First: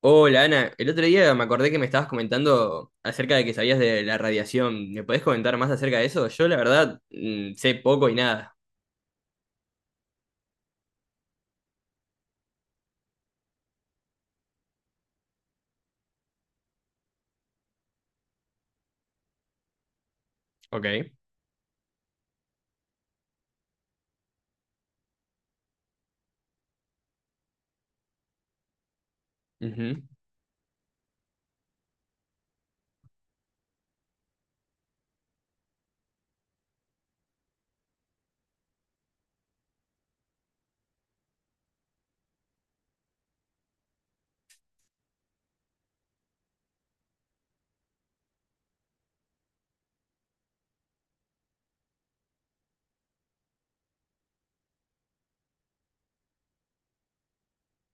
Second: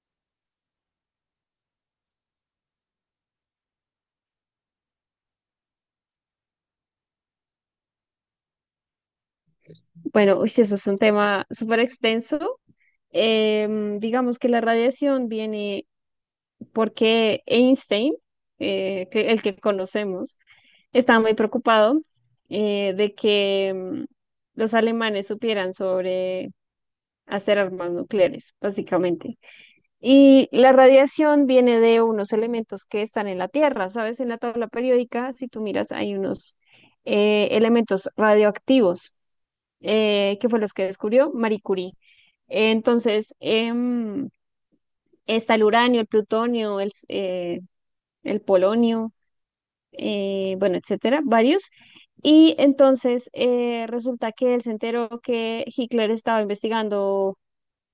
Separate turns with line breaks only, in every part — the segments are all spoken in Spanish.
Hola Ana, el otro día me acordé que me estabas comentando acerca de que sabías de la radiación. ¿Me podés comentar más acerca de eso? Yo la verdad sé poco y nada.
Bueno, uy, sí, eso es un tema súper extenso. Digamos que la radiación viene porque Einstein, el que conocemos,
Ok.
estaba muy preocupado de que los alemanes supieran sobre hacer armas nucleares, básicamente.
Ujú.
Y la radiación viene de unos elementos que están en la Tierra, ¿sabes? En la tabla periódica, si tú miras, hay unos elementos radioactivos que fue los que descubrió Marie Curie. Entonces, está el uranio, el plutonio, el polonio, bueno, etcétera, varios. Y entonces resulta que él se enteró que Hitler estaba investigando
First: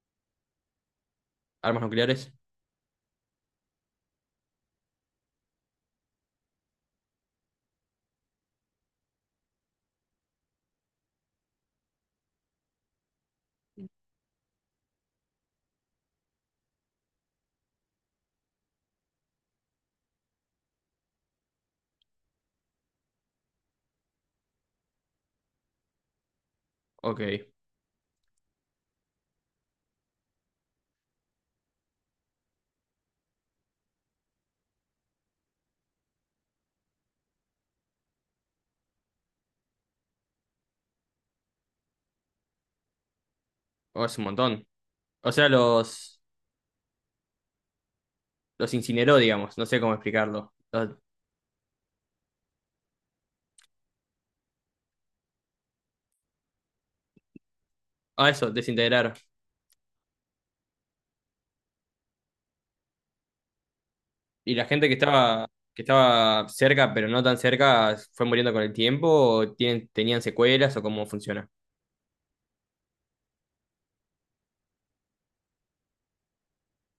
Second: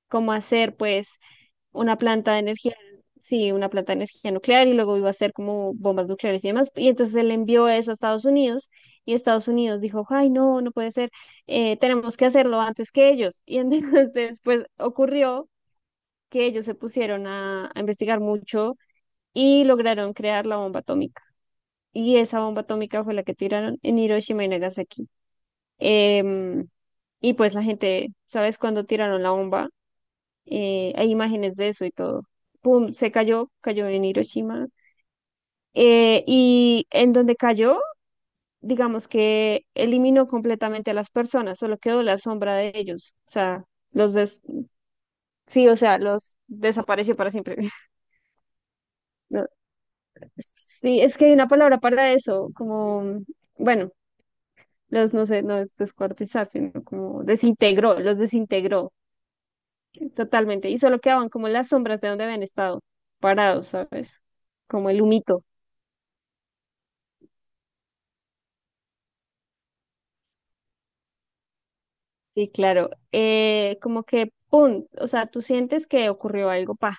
cómo hacer, pues,
Armas
una
nucleares.
planta de energía, sí, una planta de energía nuclear y luego iba a hacer como bombas nucleares y demás. Y entonces él envió eso a Estados Unidos y Estados Unidos dijo, ay, no, no puede ser, tenemos que hacerlo antes que ellos. Y entonces pues ocurrió que ellos se pusieron a investigar mucho y lograron crear la bomba atómica. Y esa bomba atómica fue la que tiraron en Hiroshima y Nagasaki. Em, y
Ok.
pues la gente, ¿sabes? Cuando tiraron la bomba, hay imágenes de eso y todo. Pum, se cayó, cayó en Hiroshima. Y en donde cayó, digamos que eliminó completamente a las personas, solo quedó la sombra de ellos. O sea,
Oh,
los
es un
des
montón. O sea,
sí, o sea, los desapareció para siempre.
los incineró,
No,
digamos. No sé cómo explicarlo. Los-
sí, es que hay una palabra para eso, como, bueno. Los, no sé, no es descuartizar, sino como desintegró, los
ah, eso,
desintegró
desintegrar.
totalmente. Y solo quedaban como las sombras de donde habían estado parados, ¿sabes?
¿Y la gente
Como el humito.
que estaba cerca, pero no tan cerca, fue muriendo con el tiempo? ¿O tienen- tenían secuelas o cómo funciona?
Sí, claro. Como que, ¡pum! O sea, tú sientes que ocurrió algo, pa.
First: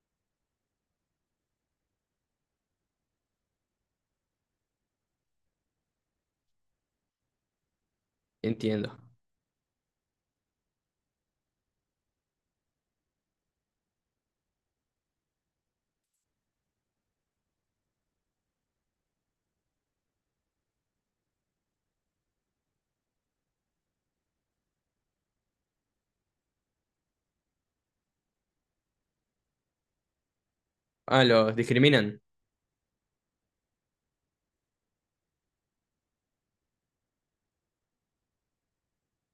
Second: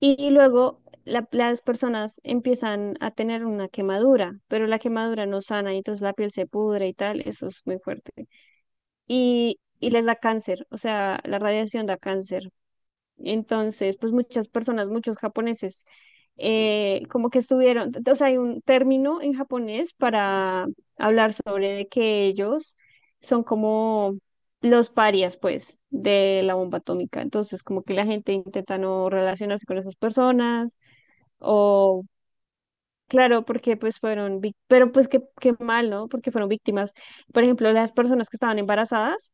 Y, luego las personas empiezan a tener una quemadura, pero la quemadura no sana y entonces la piel se pudre y tal, eso es muy fuerte.
Entiendo.
Y les da cáncer, o sea, la radiación da cáncer. Entonces, pues muchas personas, muchos japoneses, como que estuvieron, o sea, hay un término en japonés para hablar sobre de que ellos son como los parias, pues, de la bomba atómica. Entonces, como que la gente intenta no relacionarse con esas personas
Ah, los
o...
discriminan.
Claro, porque pues fueron, pero pues qué, qué mal, ¿no? Porque fueron víctimas. Por ejemplo, las personas que estaban embarazadas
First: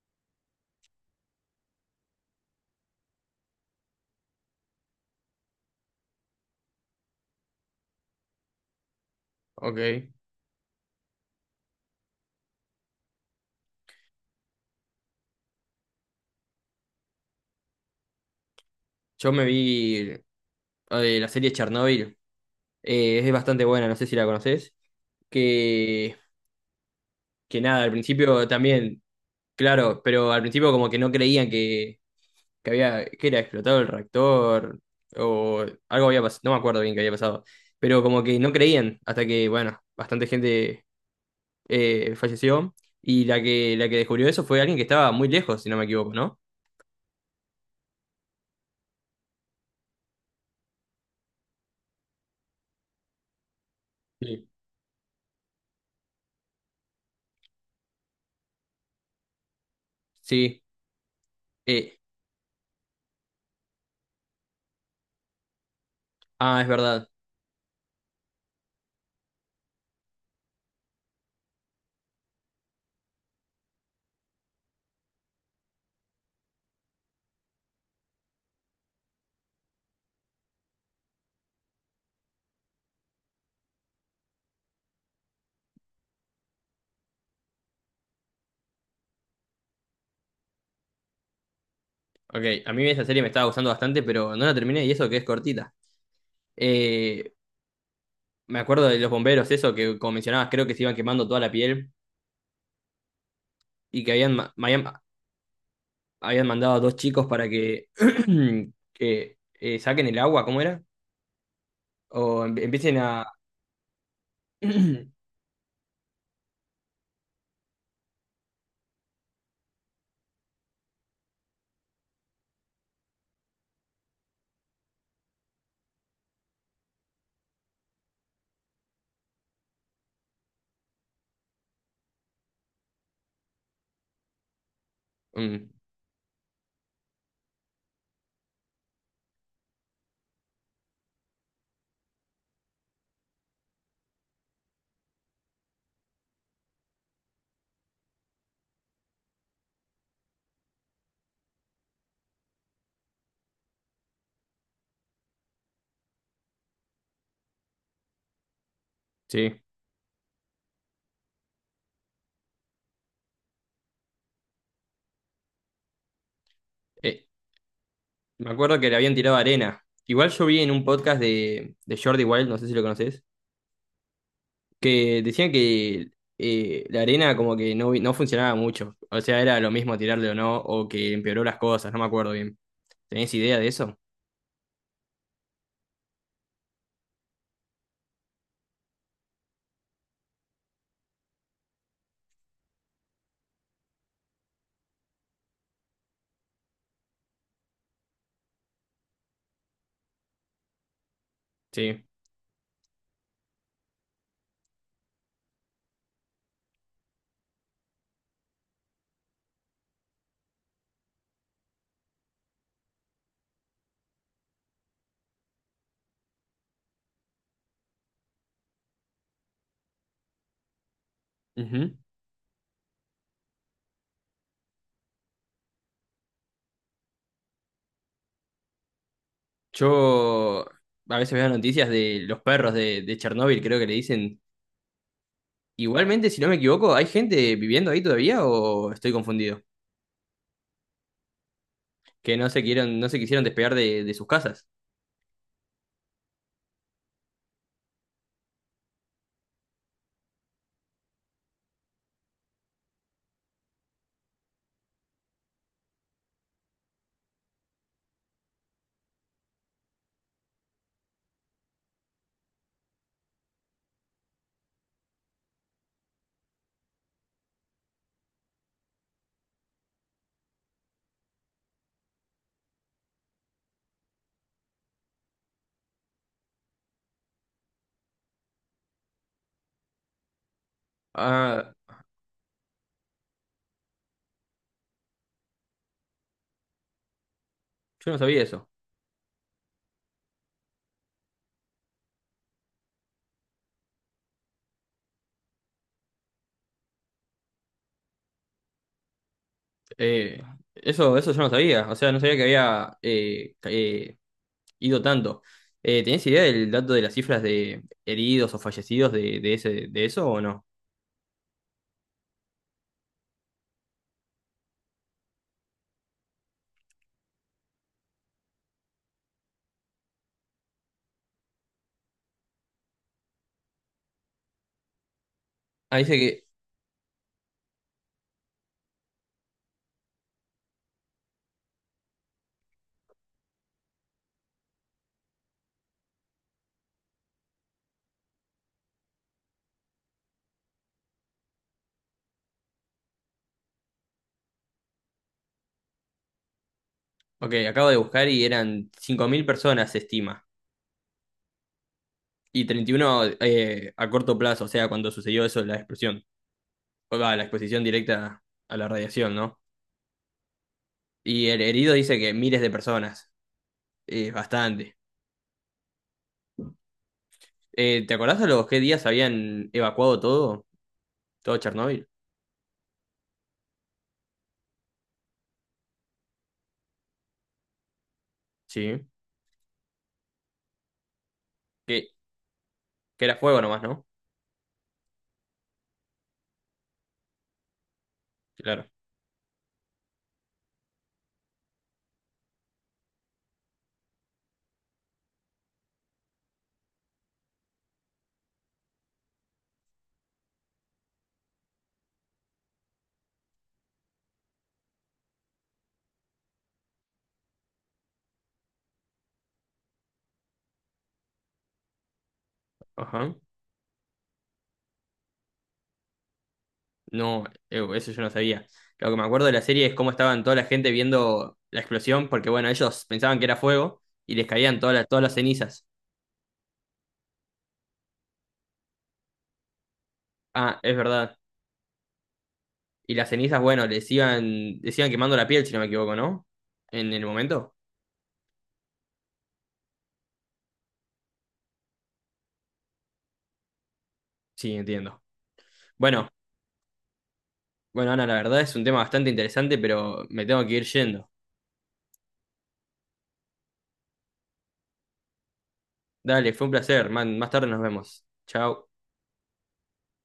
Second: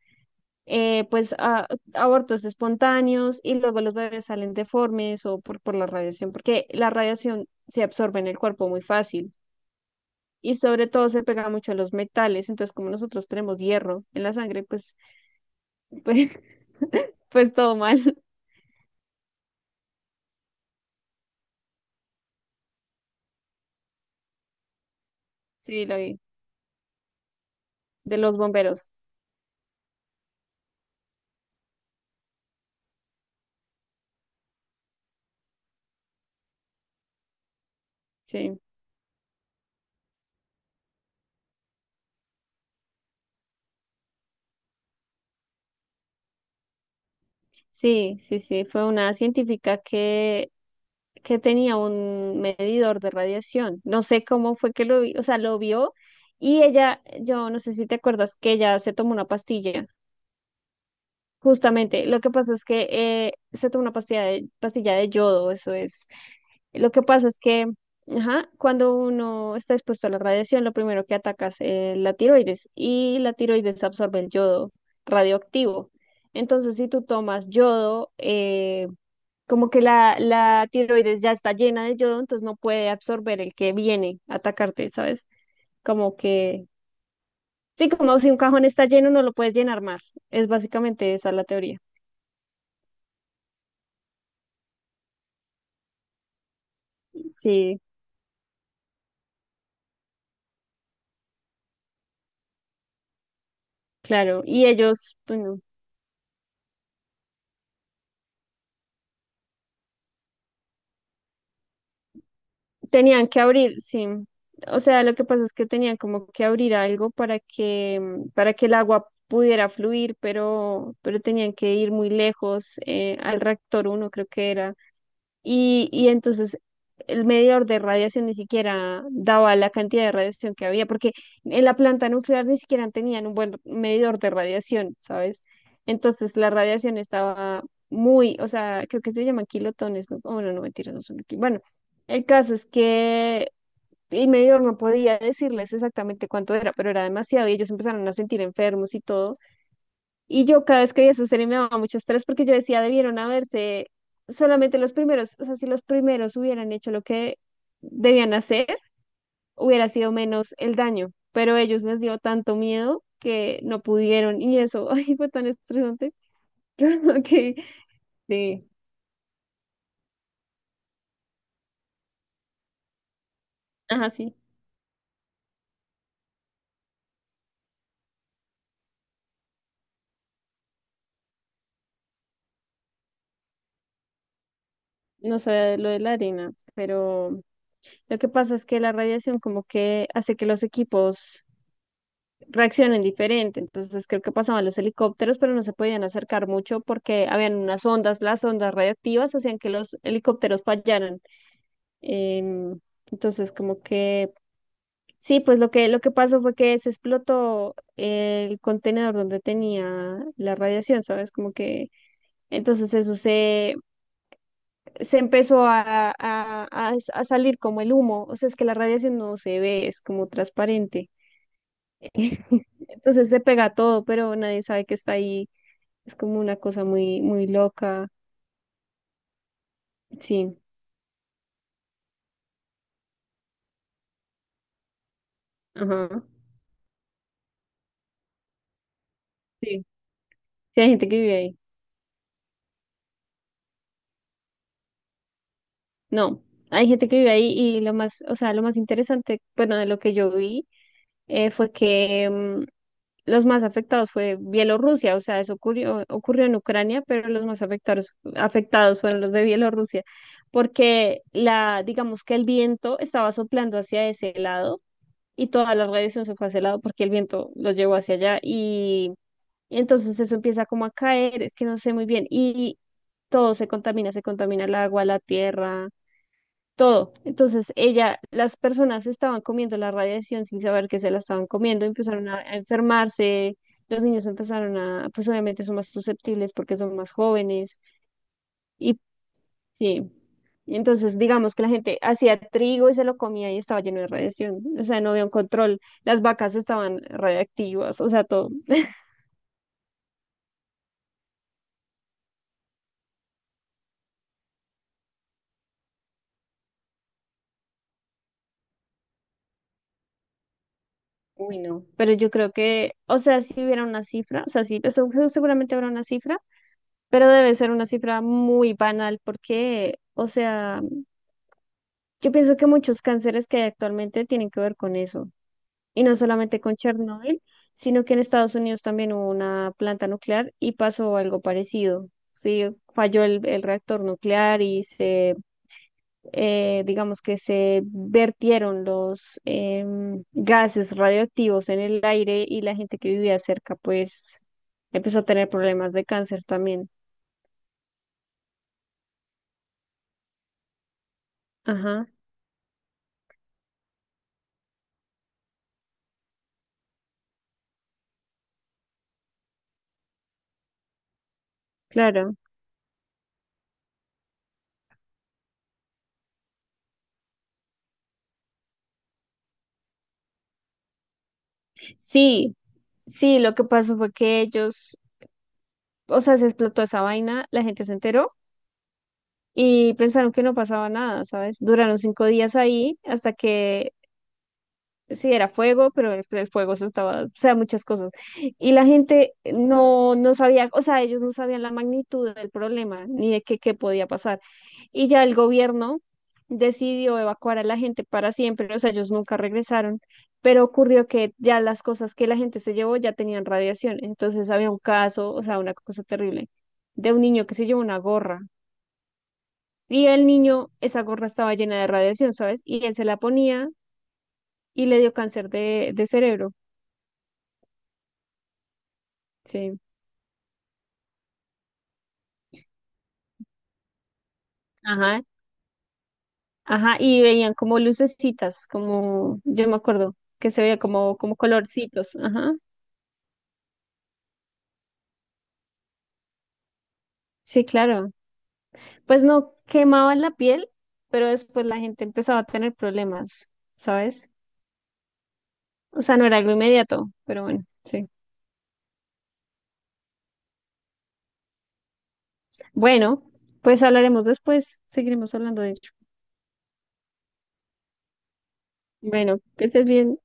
pues abortos espontáneos y luego los bebés salen deformes o por la radiación, porque la radiación se absorbe en el cuerpo muy fácil
Ok.
y sobre todo se pega mucho a los metales, entonces como nosotros tenemos hierro en la sangre, pues, pues, pues todo mal,
Yo me vi la serie Chernobyl. Es bastante buena, no sé si la conoces.
sí, lo
Que,
vi,
que nada, al
de los
principio
bomberos,
también, claro, pero al principio como que no creían que había, que era explotado el reactor o algo había pasado, no me acuerdo bien qué había pasado, pero como que no
sí,
creían hasta que, bueno, bastante gente falleció y la que descubrió eso fue alguien que estaba muy lejos, si no me equivoco, ¿no?
sí, sí, sí, fue una científica que tenía un medidor de radiación. No sé
Sí.
cómo fue que lo vi, o sea, lo vio y ella, yo no sé si te acuerdas que ella se tomó una pastilla.
Sí. eh,
Justamente, lo que pasa es que se toma una pastilla de yodo, eso es.
ah, es
Lo que
verdad.
pasa es que, ajá, cuando uno está expuesto a la radiación, lo primero que ataca es la tiroides y la tiroides absorbe el yodo radioactivo. Entonces, si tú tomas yodo, como que la tiroides ya está llena de yodo, entonces no puede absorber el que viene a atacarte, ¿sabes? Como que, sí, como si un cajón está lleno, no lo puedes llenar más. Es básicamente esa la teoría.
Ok, a mí esa serie me estaba gustando bastante, pero no la terminé y eso que es cortita. Eh,
Sí.
me acuerdo de los bomberos, eso que como mencionabas, creo que se iban quemando toda la piel y que habían,
Claro,
ma-
y
habían,
ellos, bueno,
habían mandado a dos chicos para que, que, saquen el agua, ¿cómo era? O em- empiecen a...
tenían que abrir, sí. O sea, lo que pasa es que tenían como que abrir algo para que, para que el agua pudiera fluir, pero tenían que ir muy lejos al reactor uno, creo que era. Y entonces el medidor de radiación ni siquiera daba la cantidad de radiación que había, porque en la planta nuclear ni siquiera tenían un buen medidor de radiación, ¿sabes?
Mm,
Entonces la radiación estaba muy, o sea, creo que se llaman kilotones, ¿no? Oh, no, no, mentiras, no son aquí. Bueno, el caso es que el medidor no podía decirles exactamente cuánto era, pero era demasiado y ellos empezaron a sentir enfermos y todo. Y yo cada vez que veía esa serie me daba mucho estrés porque yo decía, debieron haberse solamente los primeros, o sea, si los primeros hubieran hecho lo que debían hacer,
sí.
hubiera sido menos el daño, pero ellos les dio tanto miedo que no pudieron y eso, ay, fue tan estresante.
Eh,
que
me
sí,
acuerdo que le habían tirado arena. Igual yo vi en un podcast de Jordi Wild, no sé si lo conoces,
ajá, sí,
que decían que la arena como que no, no funcionaba mucho. O sea, era lo mismo tirarle o no, o que empeoró las cosas, no me acuerdo bien. ¿Tenés idea de eso?
no sabía lo de la arena, pero lo que pasa es que la radiación como que hace que los equipos reaccionen diferente. Entonces creo que pasaban los helicópteros, pero no se podían acercar mucho porque habían unas ondas, las ondas radioactivas hacían que los helicópteros fallaran.
Sí.
Em, entonces como que sí, pues lo que pasó fue que se explotó el contenedor donde tenía la radiación, ¿sabes? Como que entonces eso se empezó a salir como el humo, o sea, es que la radiación no se ve, es como transparente.
Ujú.
Entonces se pega todo, pero nadie sabe que está ahí. Es como una cosa muy, muy loca. Sí,
Yo a veces veo noticias de los perros de Chernóbil, creo que le dicen.
ajá.
Igualmente, si no me equivoco, ¿hay gente viviendo ahí todavía o estoy confundido?
Sí. Sí, hay gente que vive ahí.
Que no se quieron, no se quisieron despegar de sus casas.
No, hay gente que vive ahí y lo más, o sea, lo más interesante, bueno, de lo que yo vi fue que los más afectados fue Bielorrusia, o sea, eso ocurrió, ocurrió en Ucrania, pero los más afectados, afectados fueron los de Bielorrusia, porque digamos que el viento estaba soplando hacia ese lado y toda la radiación se fue hacia ese lado porque el viento los llevó hacia allá. Y entonces eso empieza como a caer, es que no sé muy bien, y todo se contamina el agua, la tierra, todo. Entonces ella, las personas estaban comiendo la radiación sin saber que se la estaban
Ah,
comiendo, empezaron a enfermarse, los niños empezaron a, pues obviamente son más susceptibles porque son más jóvenes,
yo no sabía eso.
y sí. Entonces, digamos que la gente hacía trigo y se lo comía y estaba lleno de radiación, o sea, no había un control, las vacas estaban radiactivas, o sea, todo.
Eh, eso, eso yo no sabía. O sea, no sabía que había ca- ido tanto. ¿Tenés idea del dato de las cifras de heridos o fallecidos de ese, de eso o no?
Pero yo creo que, o sea, si hubiera una cifra, o sea, sí, eso seguramente habrá una cifra, pero debe ser una cifra muy banal porque, o sea, yo pienso que muchos cánceres que hay actualmente tienen que ver con eso.
Ah,
Y
dice
no
que,
solamente con Chernobyl, sino que en Estados Unidos también hubo una planta nuclear y pasó algo parecido. Sí, falló el reactor nuclear y se digamos que se vertieron los gases radioactivos en el aire y la gente que vivía cerca, pues empezó a tener problemas de cáncer también.
ok, acabo de buscar y eran 5.000 personas, se estima.
Ajá,
Y 31 a corto plazo, o sea, cuando sucedió eso de la explosión, o va, la exposición directa a la radiación, ¿no? Y el herido dice que
claro.
miles de personas, es bastante. ¿Te acordás a los qué días habían evacuado todo? Todo Chernóbil.
Sí, sí, lo que pasó fue que ellos, o sea, se explotó esa vaina, la gente se enteró
Sí.
y pensaron que no pasaba nada, ¿sabes? Duraron
Que,
5 días ahí
que
hasta
era fuego nomás,
que
¿no?
sí, era fuego, pero el fuego se estaba, o sea, muchas cosas. Y la
Claro.
gente no sabía, o sea, ellos no sabían la magnitud del problema, ni de qué podía pasar. Y ya el gobierno decidió evacuar a la gente para siempre, o sea, ellos nunca regresaron, pero ocurrió que ya las cosas que la gente se llevó ya tenían radiación. Entonces había un caso, o sea, una cosa terrible, de un niño que se llevó una gorra. Y el niño, esa gorra estaba llena de radiación, ¿sabes? Y él se la
Ajá.
ponía y le dio cáncer de cerebro.
No, eso yo no sabía. Lo que me acuerdo de la
Sí,
serie es cómo estaban toda la gente viendo la explosión, porque bueno, ellos pensaban que era fuego y les caían todas
ajá,
las cenizas.
ajá, y veían como lucecitas, como, yo me acuerdo, que se
Ah,
veía
es
como,
verdad.
colorcitos, ajá,
Y las cenizas, bueno, les iban quemando la piel, si no me equivoco, ¿no? En el
sí,
momento.
claro, pues no quemaban la piel, pero después la gente empezaba a tener problemas, ¿sabes?
Sí, entiendo.
O sea, no
Bueno,
era algo inmediato, pero bueno, sí.
bueno, Ana, la verdad es un tema bastante interesante, pero me tengo que ir yendo.
Bueno, pues hablaremos después, seguiremos hablando de ello.
Dale, fue un placer. Man, más tarde nos vemos. Chao.
Bueno, que estés bien.